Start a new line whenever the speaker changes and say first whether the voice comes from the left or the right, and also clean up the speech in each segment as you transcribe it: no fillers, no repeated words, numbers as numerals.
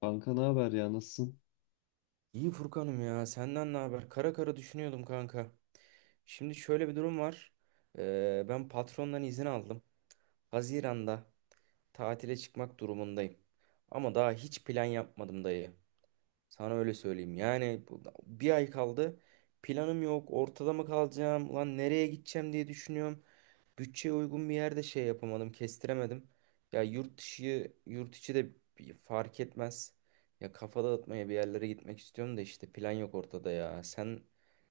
left: Kanka ne haber ya nasılsın?
right: İyi Furkan'ım ya senden ne haber? Kara kara düşünüyordum kanka. Şimdi şöyle bir durum var. Ben patrondan izin aldım. Haziran'da tatile çıkmak durumundayım. Ama daha hiç plan yapmadım dayı. Sana öyle söyleyeyim. Yani bir ay kaldı. Planım yok. Ortada mı kalacağım? Lan nereye gideceğim diye düşünüyorum. Bütçeye uygun bir yerde şey yapamadım, kestiremedim. Ya yurt dışı, yurt içi de bir fark etmez. Ya kafa dağıtmaya bir yerlere gitmek istiyorum da işte plan yok ortada ya. Sen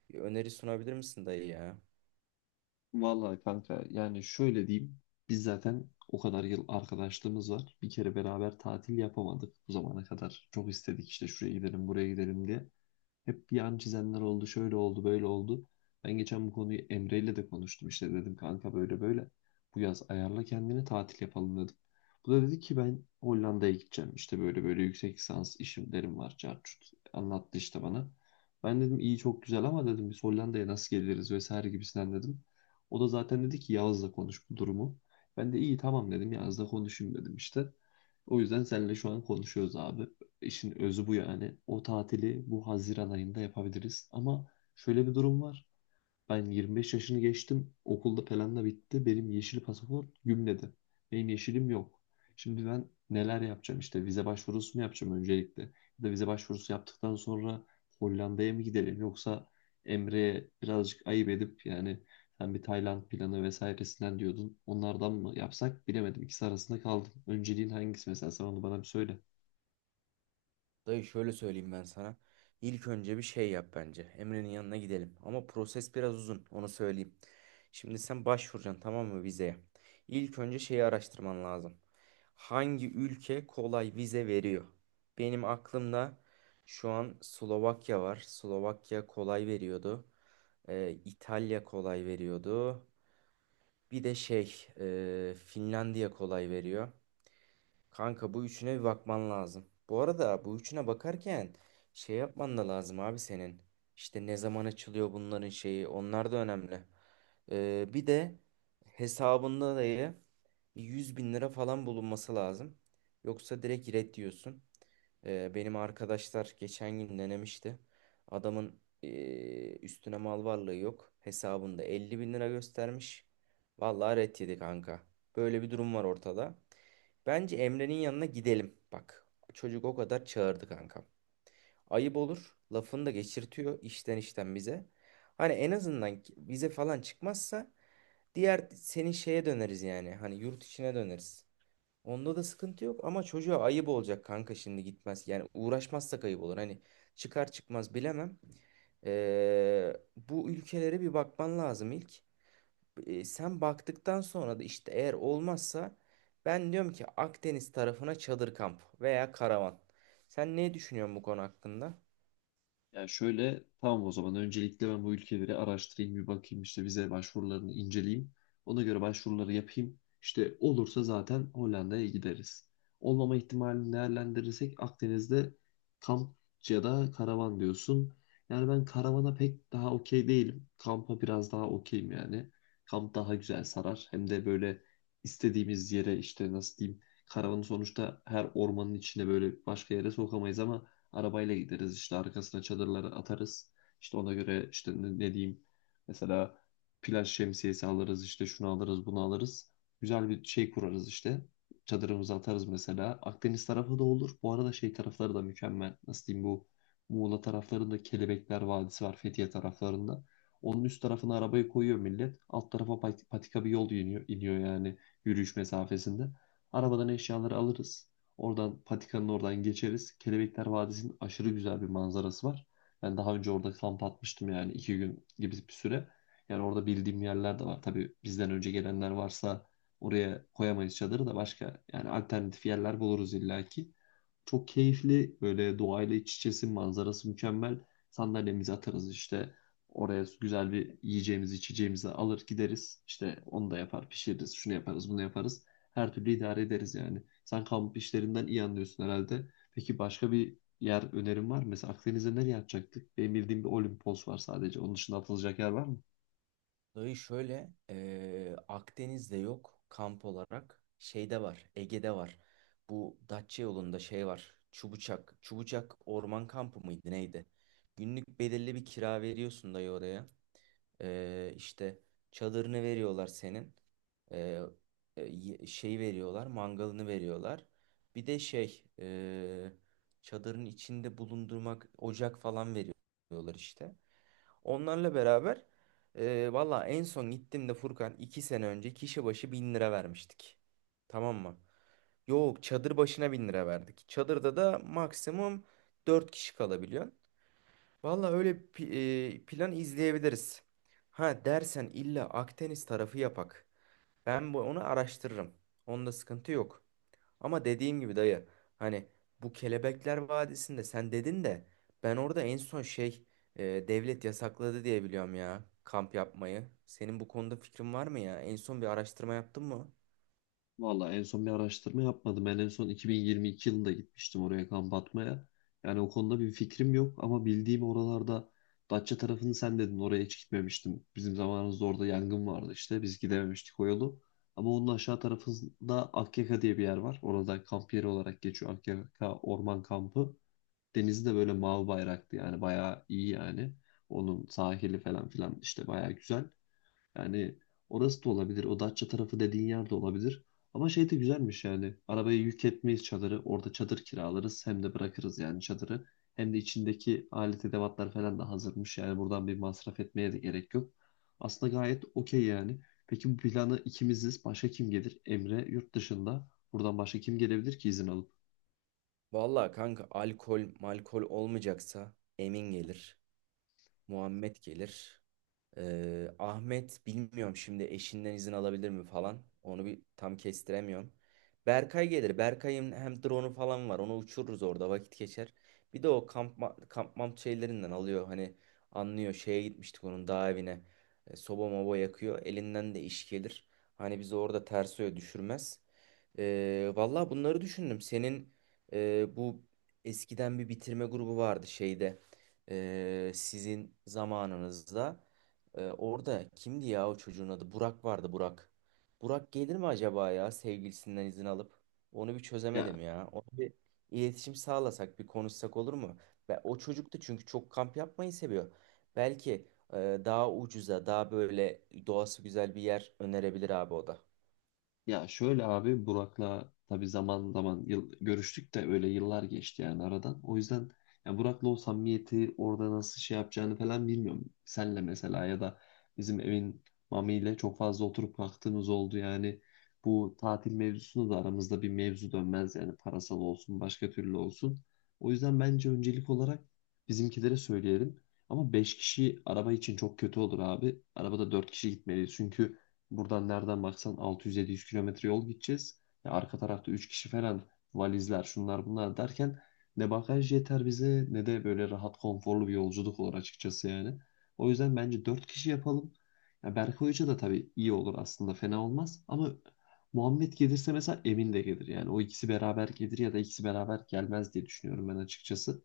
right: bir öneri sunabilir misin dayı ya?
left: Vallahi kanka yani şöyle diyeyim. Biz zaten o kadar yıl arkadaşlığımız var. Bir kere beraber tatil yapamadık bu zamana kadar. Çok istedik işte şuraya gidelim buraya gidelim diye. Hep yan çizenler oldu, şöyle oldu, böyle oldu. Ben geçen bu konuyu Emre ile de konuştum işte dedim kanka böyle böyle. Bu yaz ayarla kendini tatil yapalım dedim. Bu da dedi ki ben Hollanda'ya gideceğim işte böyle böyle yüksek lisans işimlerim var çart çut anlattı işte bana. Ben dedim iyi çok güzel ama dedim biz Hollanda'ya nasıl geliriz vesaire gibisinden dedim. O da zaten dedi ki Yağız'la konuş bu durumu. Ben de iyi tamam dedim Yağız'la konuşayım dedim işte. O yüzden seninle şu an konuşuyoruz abi. İşin özü bu yani. O tatili bu Haziran ayında yapabiliriz. Ama şöyle bir durum var. Ben 25 yaşını geçtim. Okulda falan da bitti. Benim yeşil pasaport gümledi. Benim yeşilim yok. Şimdi ben neler yapacağım? İşte vize başvurusu mu yapacağım öncelikle? Ya da vize başvurusu yaptıktan sonra Hollanda'ya mı gidelim? Yoksa Emre'ye birazcık ayıp edip yani sen bir Tayland planı vesairesinden diyordun. Onlardan mı yapsak bilemedim. İkisi arasında kaldım. Önceliğin hangisi mesela? Sen onu bana bir söyle.
right: Dayı şöyle söyleyeyim ben sana. İlk önce bir şey yap bence. Emre'nin yanına gidelim. Ama proses biraz uzun, onu söyleyeyim. Şimdi sen başvuracaksın tamam mı vizeye? İlk önce şeyi araştırman lazım. Hangi ülke kolay vize veriyor? Benim aklımda şu an Slovakya var. Slovakya kolay veriyordu. İtalya kolay veriyordu. Bir de şey, Finlandiya kolay veriyor. Kanka bu üçüne bir bakman lazım. Bu arada bu üçüne bakarken şey yapman da lazım abi senin. İşte ne zaman açılıyor bunların şeyi onlar da önemli. Bir de hesabında da 100.000 lira falan bulunması lazım. Yoksa direkt red diyorsun. Benim arkadaşlar geçen gün denemişti. Adamın üstüne mal varlığı yok. Hesabında 50.000 lira göstermiş. Vallahi red yedi kanka. Böyle bir durum var ortada. Bence Emre'nin yanına gidelim. Bak çocuk o kadar çağırdı kankam. Ayıp olur. Lafını da geçirtiyor işten işten bize. Hani en azından vize falan çıkmazsa diğer senin şeye döneriz yani. Hani yurt içine döneriz. Onda da sıkıntı yok ama çocuğa ayıp olacak kanka şimdi gitmez. Yani uğraşmazsak ayıp olur. Hani çıkar çıkmaz bilemem. Bu ülkelere bir bakman lazım ilk sen baktıktan sonra da işte eğer olmazsa ben diyorum ki Akdeniz tarafına çadır kamp veya karavan. Sen ne düşünüyorsun bu konu hakkında?
left: Yani şöyle, tamam, o zaman öncelikle ben bu ülkeleri araştırayım bir bakayım işte vize başvurularını inceleyeyim. Ona göre başvuruları yapayım. İşte olursa zaten Hollanda'ya gideriz. Olmama ihtimalini değerlendirirsek Akdeniz'de kamp ya da karavan diyorsun. Yani ben karavana pek daha okey değilim. Kampa biraz daha okeyim yani. Kamp daha güzel sarar. Hem de böyle istediğimiz yere işte nasıl diyeyim. Karavanı sonuçta her ormanın içine böyle başka yere sokamayız ama arabayla gideriz işte arkasına çadırları atarız. İşte ona göre işte ne, ne diyeyim mesela plaj şemsiyesi alırız işte şunu alırız bunu alırız. Güzel bir şey kurarız işte. Çadırımızı atarız mesela. Akdeniz tarafı da olur. Bu arada şey tarafları da mükemmel. Nasıl diyeyim, bu Muğla taraflarında Kelebekler Vadisi var Fethiye taraflarında. Onun üst tarafına arabayı koyuyor millet. Alt tarafa patika bir yol iniyor, iniyor yani yürüyüş mesafesinde. Arabadan eşyaları alırız. Oradan patikanın oradan geçeriz. Kelebekler Vadisi'nin aşırı güzel bir manzarası var. Ben daha önce orada kamp atmıştım yani iki gün gibi bir süre. Yani orada bildiğim yerler de var. Tabii bizden önce gelenler varsa oraya koyamayız çadırı da başka yani alternatif yerler buluruz illaki. Çok keyifli, böyle doğayla iç içesin, manzarası mükemmel. Sandalyemizi atarız işte oraya, güzel bir yiyeceğimizi içeceğimizi alır gideriz. İşte onu da yapar pişiririz, şunu yaparız bunu yaparız. Her türlü idare ederiz yani. Sen kamp işlerinden iyi anlıyorsun herhalde. Peki başka bir yer önerin var mı? Mesela Akdeniz'e nereye atacaktık? Benim bildiğim bir Olimpos var sadece. Onun dışında atılacak yer var mı?
right: Dayı şöyle Akdeniz'de yok kamp olarak şeyde var Ege'de var. Bu Datça yolunda şey var Çubucak. Çubucak orman kampı mıydı neydi? Günlük belirli bir kira veriyorsun dayı oraya. İşte çadırını veriyorlar senin. Ee, Şey veriyorlar, mangalını veriyorlar. Bir de şey, çadırın içinde bulundurmak ocak falan veriyorlar işte. Onlarla beraber valla en son gittiğimde Furkan 2 sene önce kişi başı 1.000 lira vermiştik. Tamam mı? Yok çadır başına 1.000 lira verdik. Çadırda da maksimum dört kişi kalabiliyor. Valla öyle plan izleyebiliriz. Ha dersen illa Akdeniz tarafı yapak. Ben bu onu araştırırım. Onda sıkıntı yok. Ama dediğim gibi dayı hani bu Kelebekler Vadisi'nde sen dedin de ben orada en son şey e, devlet yasakladı diye biliyorum ya kamp yapmayı. Senin bu konuda fikrin var mı ya? En son bir araştırma yaptın mı?
left: Valla en son bir araştırma yapmadım. Ben en son 2022 yılında gitmiştim oraya kamp atmaya. Yani o konuda bir fikrim yok ama bildiğim oralarda Datça tarafını sen dedin, oraya hiç gitmemiştim. Bizim zamanımızda orada yangın vardı işte, biz gidememiştik o yolu. Ama onun aşağı tarafında Akyaka diye bir yer var. Orada kamp yeri olarak geçiyor, Akyaka Orman Kampı. Denizi de böyle mavi bayraktı yani, bayağı iyi yani. Onun sahili falan filan işte bayağı güzel. Yani orası da olabilir. O Datça tarafı dediğin yer de olabilir. Ama şey de güzelmiş yani. Arabaya yük etmeyiz çadırı. Orada çadır kiralarız. Hem de bırakırız yani çadırı. Hem de içindeki alet edevatlar falan da hazırmış. Yani buradan bir masraf etmeye de gerek yok. Aslında gayet okey yani. Peki bu planı ikimiziz. Başka kim gelir? Emre yurt dışında. Buradan başka kim gelebilir ki izin alıp?
right: Valla kanka alkol malkol olmayacaksa Emin gelir, Muhammed gelir. Ahmet bilmiyorum şimdi eşinden izin alabilir mi falan. Onu bir tam kestiremiyorum. Berkay gelir. Berkay'ın hem drone'u falan var. Onu uçururuz orada vakit geçer. Bir de o kamp mamp şeylerinden alıyor. Hani anlıyor şeye gitmiştik onun dağ evine. Soba moba yakıyor. Elinden de iş gelir. Hani bizi orada ters öyle düşürmez. Valla bunları düşündüm. Senin bu eskiden bir bitirme grubu vardı şeyde. Sizin zamanınızda. Orada kimdi ya o çocuğun adı? Burak vardı Burak. Burak gelir mi acaba ya sevgilisinden izin alıp? Onu bir çözemedim
left: Ya
right: ya. Onu bir iletişim sağlasak, bir konuşsak olur mu? Ve o çocuk da çünkü çok kamp yapmayı seviyor. Belki e, daha ucuza, daha böyle doğası güzel bir yer önerebilir abi o da.
left: Ya şöyle abi, Burak'la tabii zaman zaman yıl, görüştük de öyle yıllar geçti yani aradan. O yüzden ya Burak'la o samimiyeti orada nasıl şey yapacağını falan bilmiyorum. Senle mesela, ya da bizim evin Mami ile çok fazla oturup kalktığımız oldu yani. Bu tatil mevzusunu da aramızda bir mevzu dönmez yani, parasal olsun başka türlü olsun. O yüzden bence öncelik olarak bizimkilere söyleyelim. Ama 5 kişi araba için çok kötü olur abi. Arabada 4 kişi gitmeliyiz, çünkü buradan nereden baksan 600-700 kilometre yol gideceğiz. Ya arka tarafta 3 kişi falan, valizler şunlar bunlar derken ne bagaj yeter bize ne de böyle rahat konforlu bir yolculuk olur açıkçası yani. O yüzden bence 4 kişi yapalım. Ya Berkay Hoca da tabii iyi olur aslında, fena olmaz ama Muhammed gelirse mesela Emin de gelir. Yani o ikisi beraber gelir ya da ikisi beraber gelmez diye düşünüyorum ben açıkçası.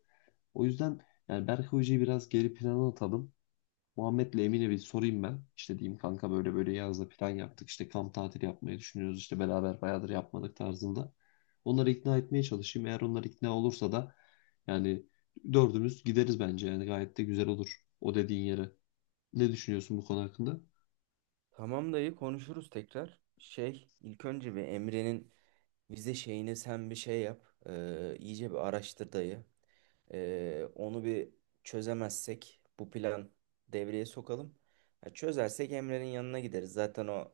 left: O yüzden yani Berkay Hoca'yı biraz geri plana atalım. Muhammed'le Emine bir sorayım ben. İşte diyeyim kanka böyle böyle, yazda plan yaptık. İşte kamp tatili yapmayı düşünüyoruz. İşte beraber bayağıdır yapmadık tarzında. Onları ikna etmeye çalışayım. Eğer onlar ikna olursa da yani dördümüz gideriz bence. Yani gayet de güzel olur o dediğin yere. Ne düşünüyorsun bu konu hakkında?
right: Tamam dayı konuşuruz tekrar. Şey, ilk önce bir Emre'nin vize şeyini sen bir şey yap. İyice bir araştır dayı. Onu bir çözemezsek bu plan devreye sokalım. Ya çözersek Emre'nin yanına gideriz. Zaten o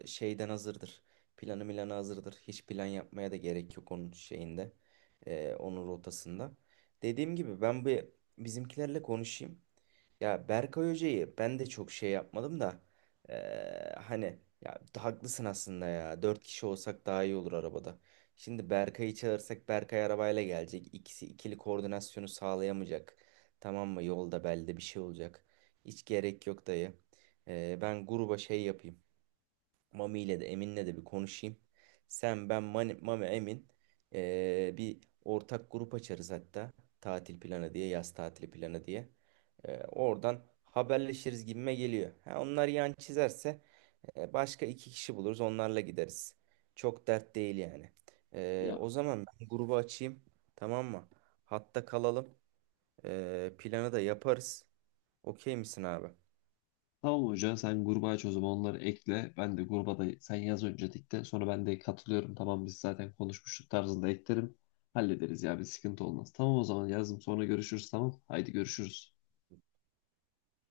right: şeyden hazırdır. Planı milanı hazırdır. Hiç plan yapmaya da gerek yok onun şeyinde. Onun rotasında. Dediğim gibi ben bir bizimkilerle konuşayım. Ya Berkay Hoca'yı ben de çok şey yapmadım da hani ya haklısın aslında ya. Dört kişi olsak daha iyi olur arabada. Şimdi Berkay'ı çağırsak Berkay arabayla gelecek. İkisi ikili koordinasyonu sağlayamayacak. Tamam mı? Yolda belde bir şey olacak. Hiç gerek yok dayı. Ben gruba şey yapayım. Mami ile de Emin'le de bir konuşayım. Sen, ben, Mami, Emin bir ortak grup açarız hatta. Tatil planı diye, yaz tatili planı diye. Oradan haberleşiriz gibime geliyor. Ha, onlar yan çizerse başka iki kişi buluruz onlarla gideriz. Çok dert değil yani.
left: Ya
right: O zaman ben grubu açayım. Tamam mı? Hatta kalalım. Planı da yaparız. Okey misin abi?
left: tamam hoca, sen gruba aç o zaman, onları ekle. Ben de gruba da sen yaz öncelikle. Sonra ben de katılıyorum. Tamam biz zaten konuşmuştuk tarzında eklerim. Hallederiz ya, bir sıkıntı olmaz. Tamam o zaman, yazdım sonra görüşürüz tamam. Haydi görüşürüz.